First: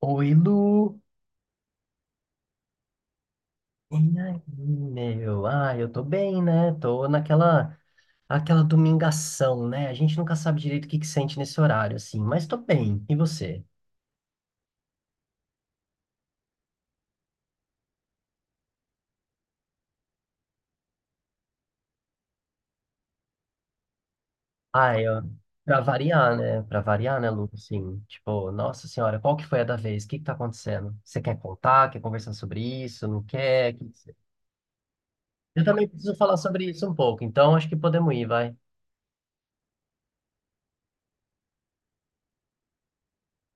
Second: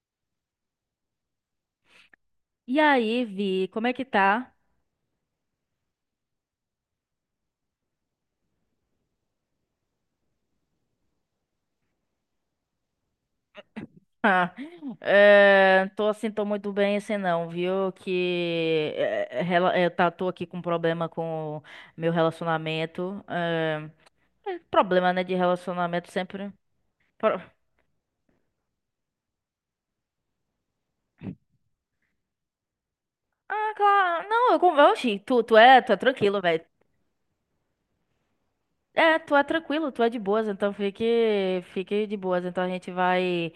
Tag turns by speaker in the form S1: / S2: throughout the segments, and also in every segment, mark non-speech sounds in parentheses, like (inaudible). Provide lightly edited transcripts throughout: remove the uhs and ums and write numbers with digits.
S1: Oi, Lu.
S2: E aí, Vi, como é
S1: E
S2: que tá?
S1: aí, meu? Ah, eu tô bem, né? Tô naquela aquela domingação, né? A gente nunca sabe direito o que que sente nesse horário, assim, mas tô bem. E você?
S2: Ah, Tô assim, tô muito bem assim não, viu? Que eh, rela- eh, tá, Tô aqui com problema com meu relacionamento. É
S1: Ah,
S2: problema,
S1: eu,
S2: né, de
S1: pra
S2: relacionamento
S1: variar,
S2: sempre.
S1: né? Pra variar, né,
S2: Pro-
S1: Lu? Assim, tipo, nossa senhora, qual que foi a da vez? O que que tá acontecendo? Você quer contar? Quer conversar sobre isso? Não
S2: Ah,
S1: quer? O que que você-
S2: claro. Não, eu, con- tu,
S1: Eu também
S2: tu é
S1: preciso falar
S2: tranquilo, velho.
S1: sobre isso um pouco, então acho que podemos ir, vai.
S2: É, tu é tranquilo, tu é de boas, então fique de boas. Então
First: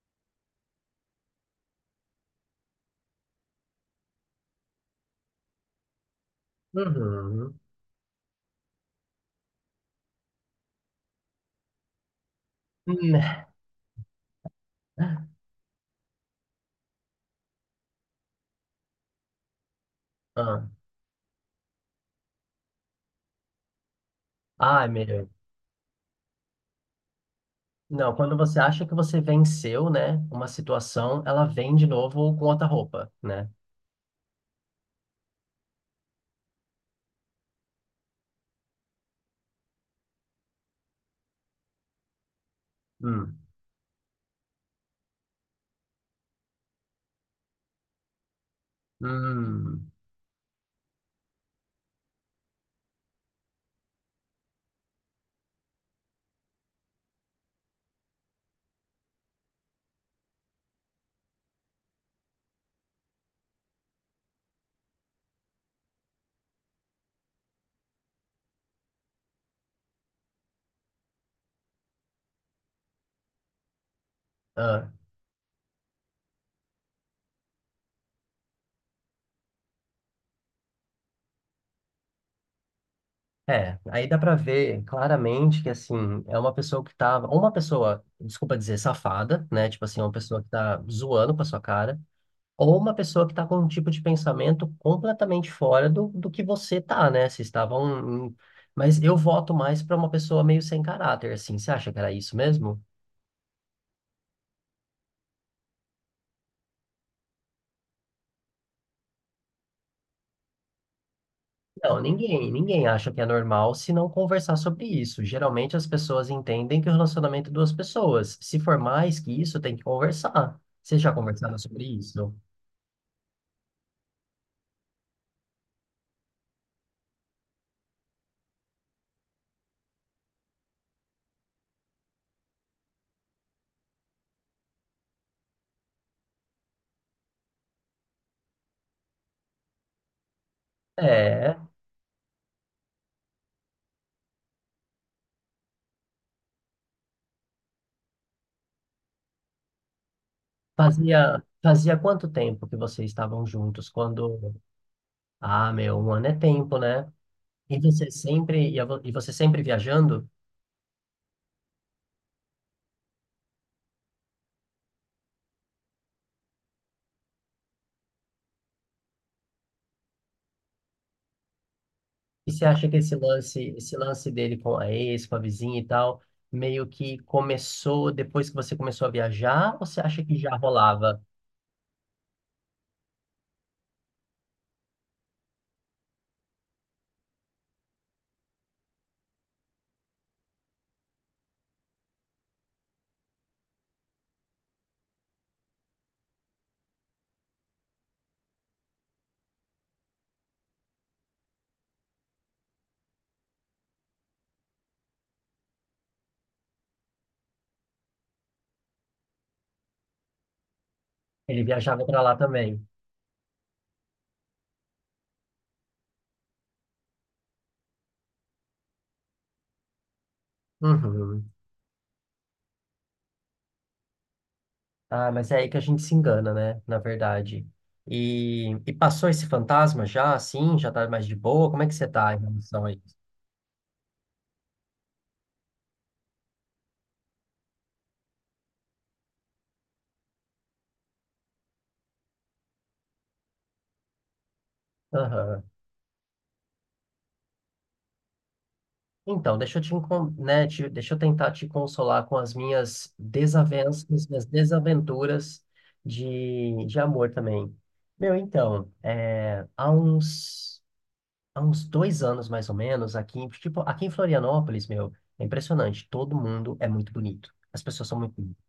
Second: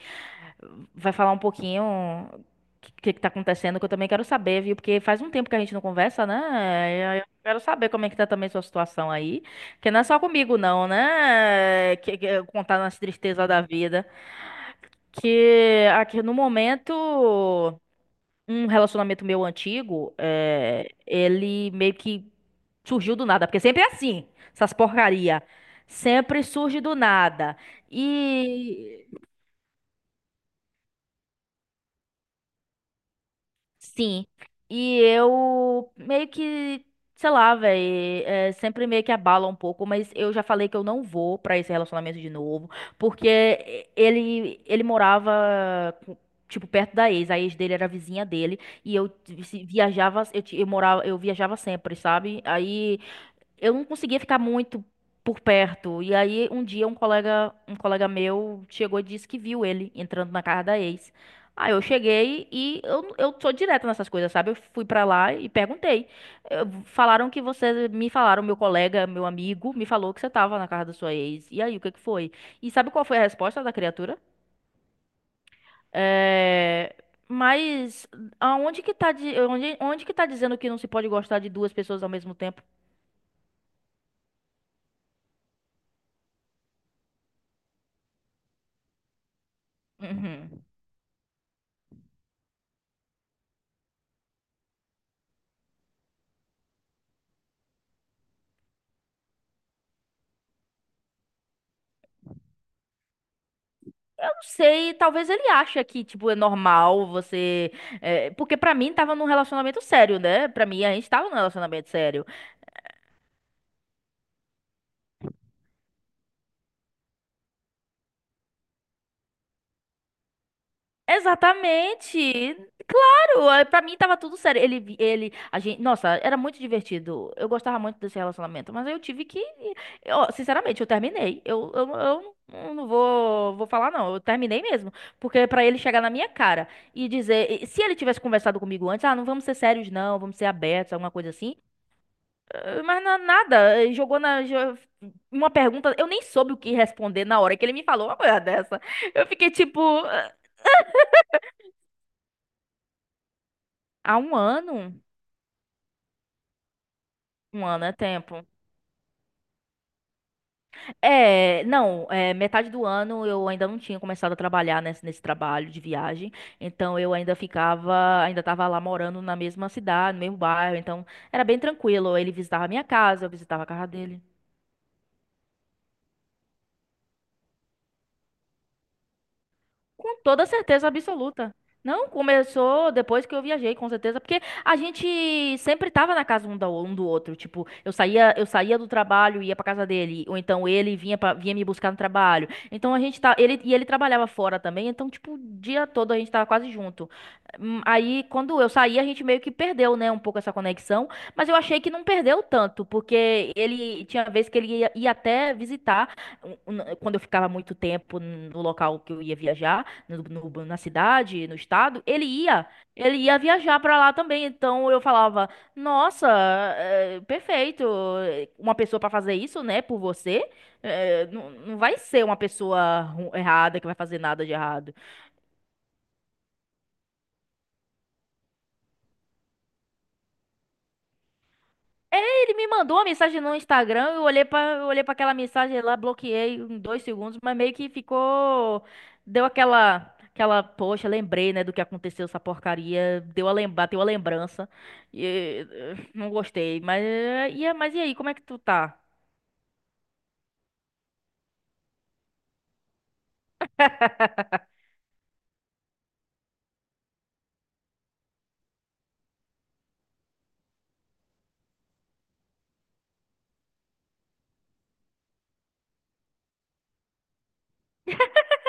S2: vai falar um pouquinho que tá acontecendo, que eu também quero saber, viu? Porque faz um tempo que a gente não conversa, né? E aí eu
S1: Uhum.
S2: quero saber como é que tá também sua situação aí. Que não é só comigo, não, né? Contar nas
S1: Hum.
S2: tristezas da vida.
S1: (laughs)
S2: Que aqui no momento um relacionamento meu antigo,
S1: Ah,
S2: é, ele meio que surgiu do nada, porque sempre é assim, essas
S1: ai, meu.
S2: porcaria. Sempre surge do nada.
S1: Não, quando você acha que
S2: E
S1: você venceu, né, uma situação, ela vem de novo com outra roupa, né?
S2: Sim. E eu meio que, sei lá, velho, sempre meio que abala um pouco, mas eu já falei que eu não vou pra esse relacionamento de novo,
S1: Hum,
S2: porque ele morava com- tipo perto da ex, a ex dele era a vizinha dele e eu vi- se-
S1: hum,
S2: viajava, eu morava, eu viajava sempre, sabe? Aí eu não conseguia ficar muito por perto. E aí um dia um colega meu chegou e disse que viu ele entrando na casa da ex. Aí eu cheguei e eu sou direta nessas coisas, sabe? Eu fui pra lá e perguntei. Me falaram, meu colega, meu amigo, me falou que você tava na casa da sua ex. E aí, o que que foi? E sabe qual foi a resposta da criatura?
S1: ah.
S2: É, mas aonde que tá, di- onde, onde que tá dizendo que não se pode gostar de duas pessoas ao mesmo tempo?
S1: É, aí dá pra ver claramente que, assim, é uma pessoa que tava, ou uma pessoa, desculpa dizer, safada, né? Tipo assim, uma pessoa que
S2: Uhum.
S1: tá zoando com a sua cara, ou uma pessoa que tá com um tipo de pensamento completamente fora do que você tá, né? Vocês estavam em- Mas eu voto mais pra uma pessoa meio sem caráter, assim. Você acha que era isso mesmo?
S2: Não sei, talvez ele ache que, tipo, é normal você. É, porque pra mim tava num relacionamento sério, né? Pra mim a gente tava num relacionamento
S1: Não,
S2: sério.
S1: ninguém acha que é normal se não conversar sobre isso. Geralmente as pessoas entendem que o relacionamento é duas pessoas. Se for mais que isso, tem que conversar. Vocês já conversaram sobre isso?
S2: Exatamente! Claro! Pra mim tava tudo sério. A gente, nossa, era muito divertido. Eu gostava muito desse relacionamento, mas eu tive que. Ó, sinceramente, eu terminei. Eu vou falar, não. Eu terminei mesmo. Porque é pra ele chegar na minha cara e dizer. Se ele tivesse conversado comigo antes, ah, não vamos ser sérios, não, vamos ser abertos, alguma coisa assim.
S1: É.
S2: Mas nada, jogou uma pergunta, eu nem soube o que responder na hora que ele me falou uma coisa dessa. Eu fiquei tipo, eh,
S1: Fazia quanto tempo que vocês estavam juntos?
S2: há um
S1: Quando.
S2: ano?
S1: Ah, meu, um ano é tempo, né?
S2: Um ano é tempo.
S1: E você sempre viajando?
S2: É, não, É, metade do ano eu ainda não tinha começado a trabalhar nesse trabalho de viagem, então ainda tava lá morando na mesma cidade, no mesmo bairro, então era bem tranquilo. Ele
S1: E você
S2: visitava a minha
S1: acha que
S2: casa, eu visitava a casa
S1: esse
S2: dele.
S1: lance dele com a ex, com a vizinha e tal, meio que começou depois que você começou a viajar? Ou você
S2: Com
S1: acha que
S2: toda
S1: já
S2: certeza
S1: rolava?
S2: absoluta. Não, começou depois que eu viajei, com certeza, porque a gente sempre tava na casa um do outro, tipo, eu saía do trabalho e ia pra casa dele, ou então vinha me buscar no trabalho. Então a gente tá, ele e Ele trabalhava fora também, então tipo, o dia todo a gente tava quase junto. Hum. Aí quando eu saí, a gente meio que perdeu, né, um pouco essa conexão, mas eu achei que não perdeu tanto, porque ele tinha vez que ia até visitar quando eu ficava muito tempo no local que eu ia viajar na cidade, no
S1: Ele
S2: estado,
S1: viajava para lá também.
S2: ele ia viajar pra lá também. Então eu falava, nossa, é, perfeito, uma pessoa pra fazer isso, né, por você,
S1: Uhum.
S2: não vai ser uma pessoa errada que vai fazer nada de errado.
S1: Ah, mas é aí que a gente se engana, né? Na verdade. E passou esse fantasma já, assim? Já tá mais de boa? Como é que você tá em
S2: Ele me
S1: relação a
S2: mandou uma
S1: isso?
S2: mensagem no Instagram, eu olhei para aquela mensagem lá, bloqueei em dois segundos, mas meio que ficou, deu aquela, poxa, lembrei, né, do que aconteceu essa porcaria, deu a lembrança,
S1: Aham.
S2: não gostei, mas, mas e aí, como é que tu tá?
S1: Então, deixa eu tentar te consolar com as minhas desavenças, minhas
S2: (laughs)
S1: desaventuras de amor também. Meu, então, há uns 2 anos mais ou menos, aqui, tipo, aqui em Florianópolis, meu, é impressionante. Todo mundo é muito bonito. As pessoas são muito bonitas.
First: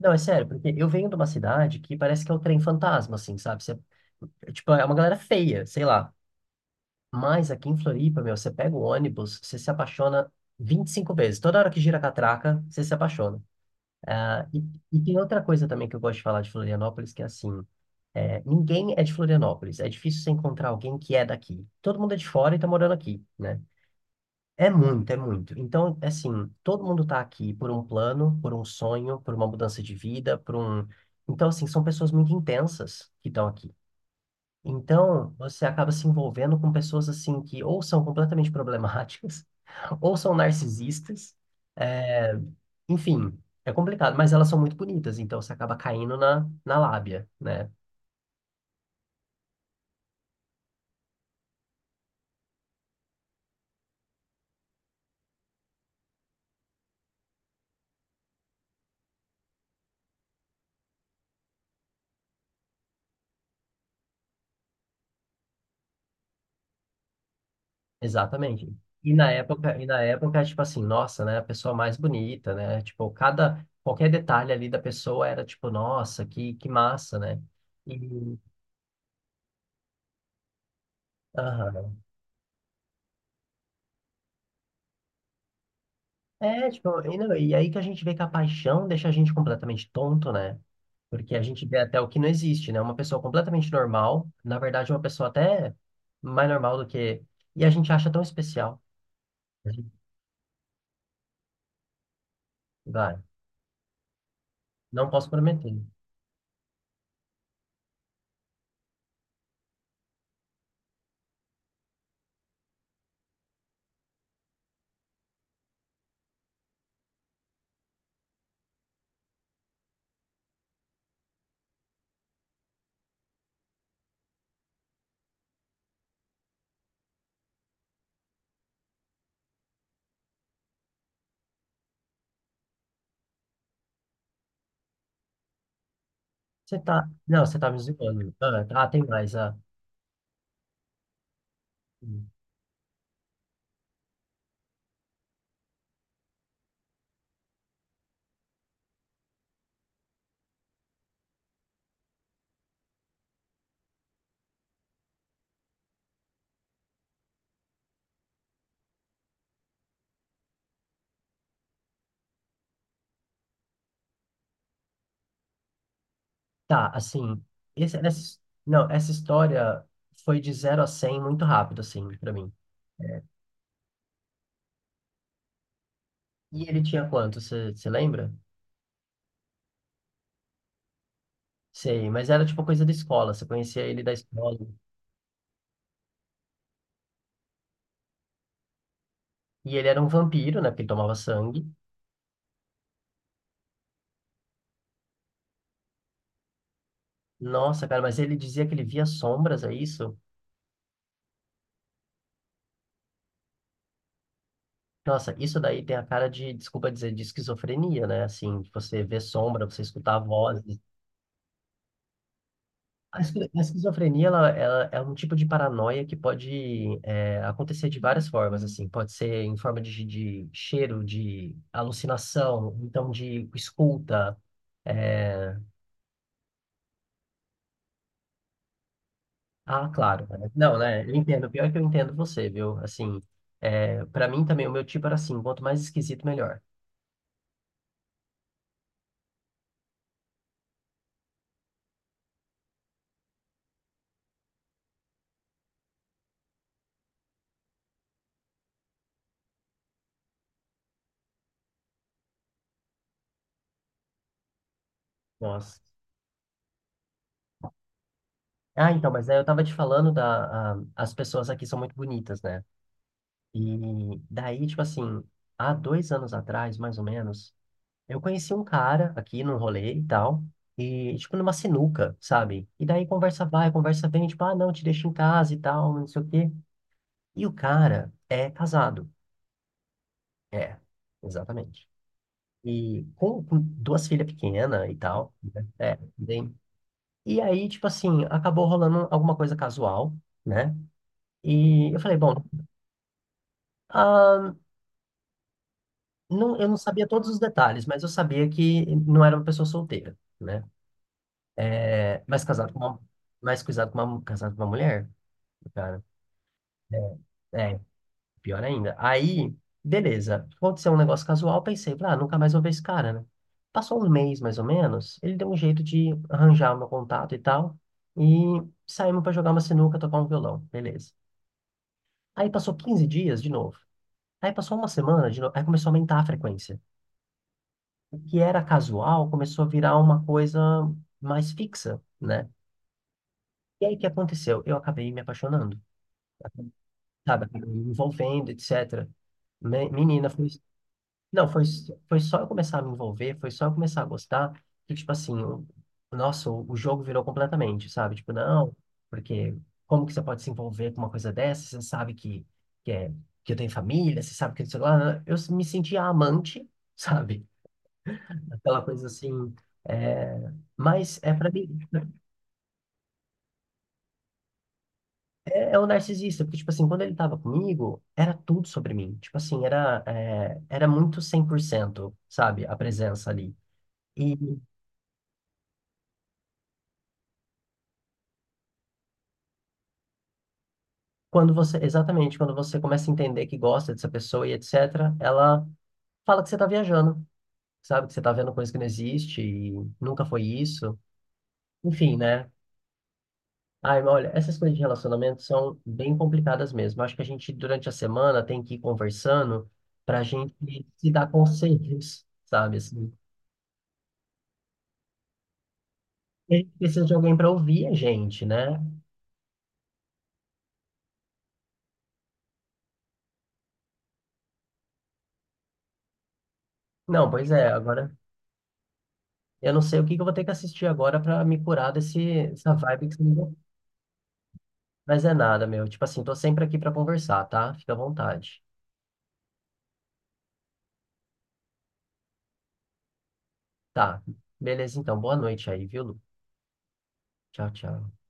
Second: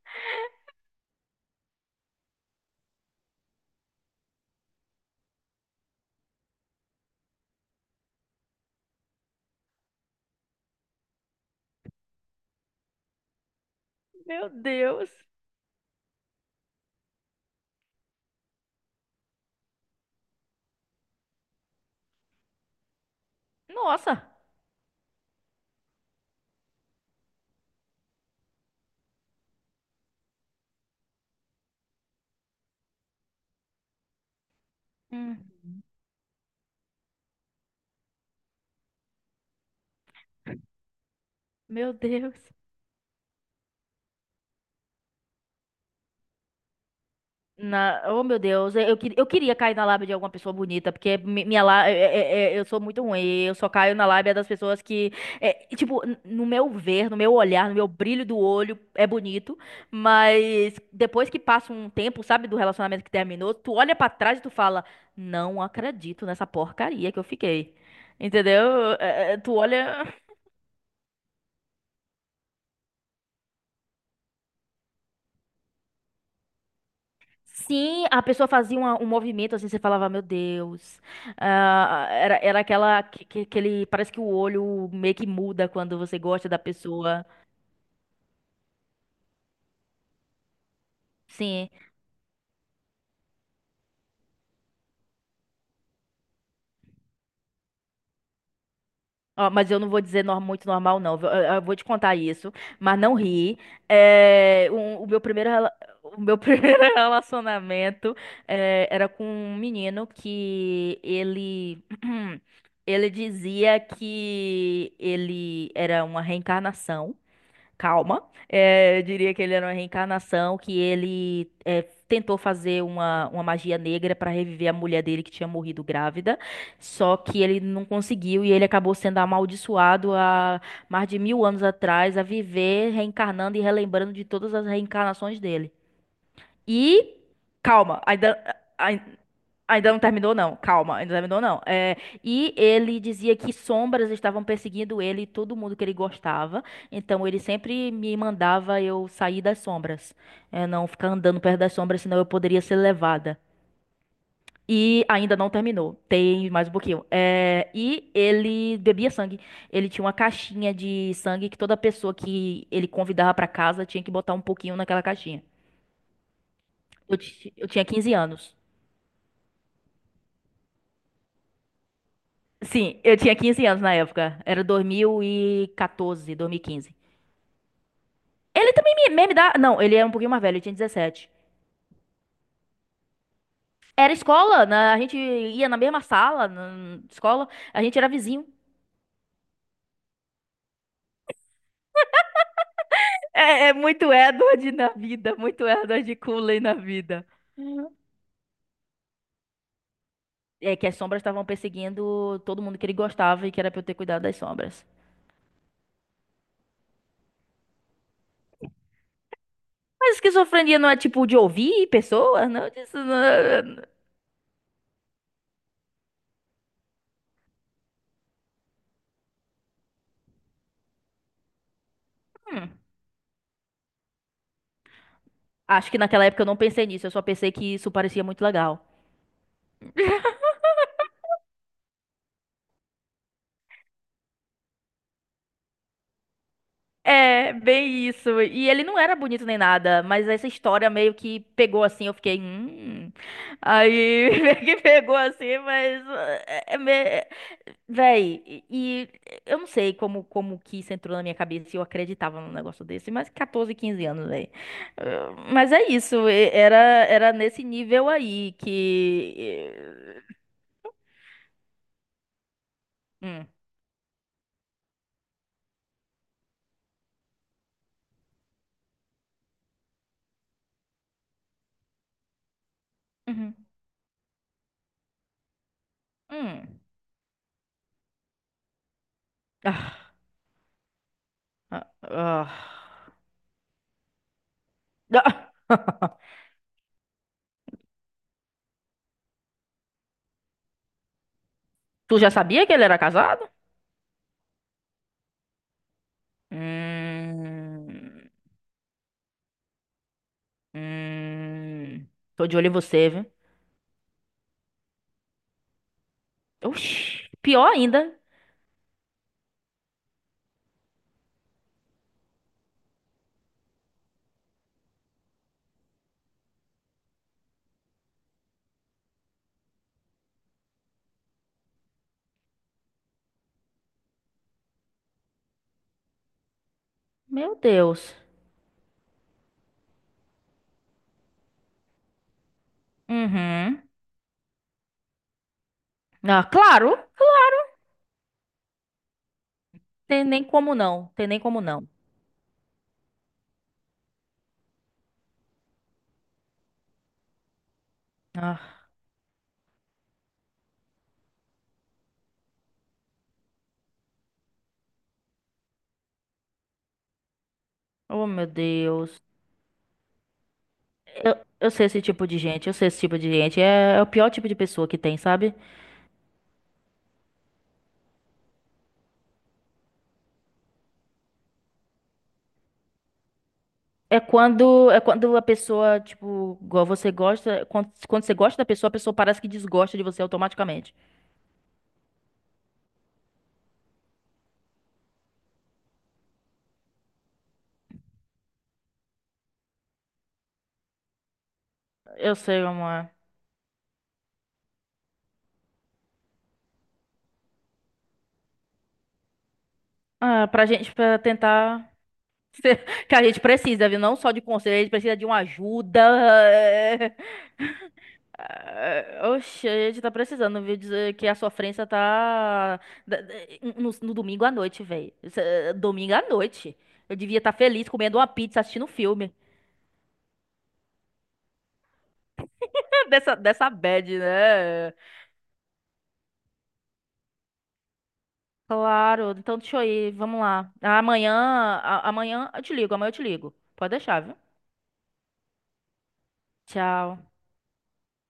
S1: Não, é sério, porque eu venho de uma cidade que parece que é o trem fantasma, assim, sabe? Você, tipo, é uma galera feia, sei lá. Mas aqui em Floripa, meu, você pega o ônibus, você se apaixona 25 vezes. Toda hora que gira a catraca, você se apaixona. Ah,
S2: Meu
S1: e
S2: Deus,
S1: tem outra coisa também que eu gosto de falar de Florianópolis, que é assim, ninguém é de Florianópolis. É difícil você encontrar alguém que é daqui. Todo mundo é de fora e tá morando aqui, né?
S2: nossa.
S1: É muito, é muito. Então, é assim, todo mundo está aqui por um plano, por um sonho, por uma mudança de vida, por um. Então, assim, são pessoas muito intensas que estão aqui. Então, você
S2: Hum.
S1: acaba se envolvendo com pessoas, assim, que ou são completamente problemáticas, (laughs) ou são narcisistas.
S2: Meu
S1: é,
S2: Deus.
S1: Enfim, é complicado, mas elas são muito bonitas, então você acaba caindo na lábia, né?
S2: Na... Oh, meu Deus, eu queria cair na lábia de alguma pessoa bonita, porque minha lá... eu sou muito ruim, eu só caio na lábia das pessoas que, é, tipo, no meu ver, no meu olhar, no meu brilho do olho, é bonito, mas depois que passa um tempo, sabe, do relacionamento que terminou, tu olha pra trás e tu fala, não acredito nessa porcaria que eu fiquei,
S1: Exatamente.
S2: entendeu?
S1: E na
S2: É, é, tu
S1: época, e na
S2: olha...
S1: época, tipo assim, nossa, né, a pessoa mais bonita, né? Tipo, cada qualquer detalhe ali da pessoa era tipo, nossa, que massa, né?
S2: Sim, a
S1: E
S2: pessoa fazia um movimento assim, você falava, meu Deus.
S1: aham.
S2: Ah, era aquela que parece que o olho meio que muda quando você gosta da
S1: É, tipo, e,
S2: pessoa.
S1: não, e aí que a gente vê que a paixão deixa a gente completamente tonto, né? Porque a gente
S2: Sim.
S1: vê até o que não existe, né? Uma pessoa completamente normal, na verdade, uma pessoa até mais normal do que e a gente acha tão especial.
S2: Ó,
S1: A
S2: mas eu
S1: gente-
S2: não vou dizer muito normal, não. Eu vou te contar isso, mas não
S1: Vai,
S2: ri. É, o
S1: não
S2: meu
S1: posso
S2: primeiro,
S1: prometer.
S2: o meu (laughs) primeiro relacionamento é, era com um menino que ele. (clears throat) Ele dizia que ele era uma reencarnação. Calma. É, eu diria que ele era uma reencarnação, que ele é, tentou fazer uma magia negra para reviver a mulher dele que tinha morrido grávida, só que ele não conseguiu e ele acabou sendo amaldiçoado há mais de 1000 anos atrás a viver reencarnando e relembrando de todas as reencarnações dele.
S1: Você tá,
S2: E
S1: não, você tá me
S2: Calma,
S1: zoando.
S2: ainda.
S1: Ah, tá, tem mais, ah.
S2: Ainda não terminou, não. Calma, ainda não terminou, não. É, e ele dizia que sombras estavam perseguindo ele e todo mundo que ele gostava. Então ele sempre me mandava eu sair das sombras. É, não ficar andando perto das sombras, senão eu poderia ser levada. E ainda não terminou. Tem mais um pouquinho. É, e ele bebia sangue. Ele tinha uma caixinha de sangue que toda pessoa que ele convidava pra casa tinha que botar um pouquinho naquela caixinha.
S1: Tá, assim,
S2: Eu tinha
S1: esse,
S2: 15
S1: essa,
S2: anos.
S1: não, essa história foi de zero a 100 muito rápido, assim, pra mim.
S2: Sim, eu
S1: É.
S2: tinha 15 anos na época. Era 2014,
S1: E ele
S2: quinze.
S1: tinha quanto, você lembra?
S2: Ele também me dá. Não, ele é um pouquinho mais velho, ele tinha 17.
S1: Sei, mas era tipo coisa da escola, você conhecia ele da
S2: Era
S1: escola.
S2: escola, né? A gente ia na mesma sala, na escola, a gente era vizinho.
S1: E ele era um vampiro, né, porque ele tomava sangue.
S2: É, é muito Edward na vida, muito Edward Cullen na vida.
S1: Nossa, cara, mas ele dizia que ele via sombras, é isso?
S2: É que as sombras estavam perseguindo todo mundo que ele gostava e que era pra eu ter cuidado das sombras.
S1: Nossa, isso daí tem a cara de, desculpa dizer, de esquizofrenia, né? Assim, você vê sombra, você
S2: Mas
S1: escutar vozes.
S2: esquizofrenia não é tipo de ouvir pessoas, não? Disso
S1: A
S2: não-
S1: esquizofrenia, ela é um tipo de paranoia que pode acontecer de várias formas, assim. Pode ser em forma de cheiro, de alucinação,
S2: Hum.
S1: então de escuta. é,
S2: Acho que naquela época eu não pensei nisso, eu só pensei que isso parecia muito legal.
S1: Ah, claro. Né? Não, né? Eu entendo. Pior é que eu entendo você, viu? Assim, para mim também, o meu tipo era assim, quanto mais esquisito, melhor.
S2: É, bem isso. E ele não era bonito nem nada, mas essa história meio que pegou assim, eu fiquei. Aí (laughs) meio que pegou assim, mas eh, é, me- é- véi, eu não sei como que isso entrou na minha cabeça e eu acreditava num negócio desse, mas 14 15 anos, véi. Mas
S1: Nossa.
S2: é isso, era nesse nível aí
S1: Ah, então, mas
S2: que
S1: aí eu tava te falando As pessoas aqui são muito bonitas, né?
S2: hum.
S1: E daí, tipo assim, há 2 anos atrás, mais ou menos. Eu conheci um cara aqui num rolê e tal, e tipo numa sinuca, sabe? E daí conversa
S2: Uhum.
S1: vai, conversa vem, tipo, ah, não, te deixo em casa e tal, não sei o quê.
S2: Hum.
S1: E o cara é casado.
S2: Ah,
S1: É,
S2: ah,
S1: exatamente.
S2: ah.
S1: E com duas filhas pequenas e tal. Né? É,
S2: Ah.
S1: bem. E aí, tipo assim, acabou rolando alguma coisa casual, né? E eu falei,
S2: Tu já
S1: bom,
S2: sabia que ele era casado?
S1: ah, não, eu não sabia todos os detalhes, mas eu
S2: Hum,
S1: sabia que não era uma pessoa solteira, né?
S2: hum,
S1: É, mas
S2: tô de olho em
S1: casado com uma,
S2: você, viu?
S1: mas cuidado com uma, casado com uma mulher. Cara.
S2: Oxi, pior
S1: É, é,
S2: ainda.
S1: pior ainda. Aí, beleza. Aconteceu um negócio casual, pensei, ah, nunca mais vou ver esse cara, né? Passou um mês, mais ou menos, ele deu um jeito de arranjar o meu contato e tal, e saímos pra jogar uma sinuca, tocar um violão, beleza. Aí passou 15 dias de novo. Aí passou uma semana de novo, aí começou a aumentar a frequência.
S2: Meu Deus.
S1: O que era casual começou a virar uma coisa mais fixa, né?
S2: Uhum.
S1: E aí o que aconteceu? Eu acabei me apaixonando,
S2: Ah, claro.
S1: sabe? Acabei me envolvendo, etc.
S2: Tem
S1: Menina,
S2: nem
S1: foi.
S2: como não. Tem nem
S1: Não,
S2: como
S1: foi,
S2: não.
S1: foi só eu começar a me envolver, foi só eu começar a gostar, que, tipo assim, nossa, o jogo virou completamente, sabe? Tipo, não,
S2: Ah,
S1: porque como que você pode se envolver com uma coisa dessa? Você sabe que, é, que eu tenho família, você sabe que sei lá, né? Eu me sentia amante, (laughs) sabe?
S2: oh, meu
S1: Aquela coisa
S2: Deus.
S1: assim, é, mas é pra
S2: Eu
S1: mim,
S2: sei esse tipo de gente. Eu sei esse tipo de gente. É, é o pior tipo de pessoa que tem, sabe?
S1: é o narcisista, porque, tipo assim, quando ele tava comigo, era tudo sobre mim, tipo assim, era muito 100%, sabe? A presença ali. e
S2: É quando a pessoa, tipo, igual você gosta. Quando você gosta da pessoa, a pessoa parece que desgosta de você automaticamente.
S1: Quando você, exatamente, quando você começa a entender que gosta dessa pessoa e etc., ela fala que você tá viajando, sabe? Que você tá vendo coisa que não existe e nunca foi isso. Enfim,
S2: Eu
S1: né?
S2: sei, amor.
S1: Ai, mas olha, essas coisas de relacionamento são bem complicadas mesmo. Acho que a gente, durante a semana, tem que ir conversando pra
S2: Ah,
S1: gente
S2: pra gente,
S1: se
S2: pra
S1: dar
S2: tentar.
S1: conselhos, sabe?
S2: (laughs)
S1: Assim,
S2: Que a gente precisa, viu? Não só de conselho, a gente precisa de uma ajuda.
S1: e a gente precisa de
S2: É.
S1: alguém pra ouvir a gente, né?
S2: Ah, Oxe, a gente tá precisando, viu? Dizer que a sofrência tá. da- da- No, no domingo à noite, velho. Domingo à noite. Eu
S1: Não,
S2: devia
S1: pois
S2: estar
S1: é,
S2: feliz
S1: agora
S2: comendo uma pizza, assistindo um filme.
S1: eu não sei o que que eu vou ter que assistir agora pra me curar desse, dessa vibe
S2: (laughs)
S1: que você me.
S2: Dessa, dessa bad, né?
S1: Mas é nada, meu. Tipo assim, tô sempre aqui pra conversar, tá? Fica à vontade.
S2: Claro, então deixa eu ir, vamos lá. Amanhã, amanhã eu te ligo, amanhã eu te ligo. Pode deixar,
S1: Tá.
S2: viu?
S1: Beleza, então. Boa noite aí, viu, Lu?
S2: Tchau.
S1: Tchau, tchau.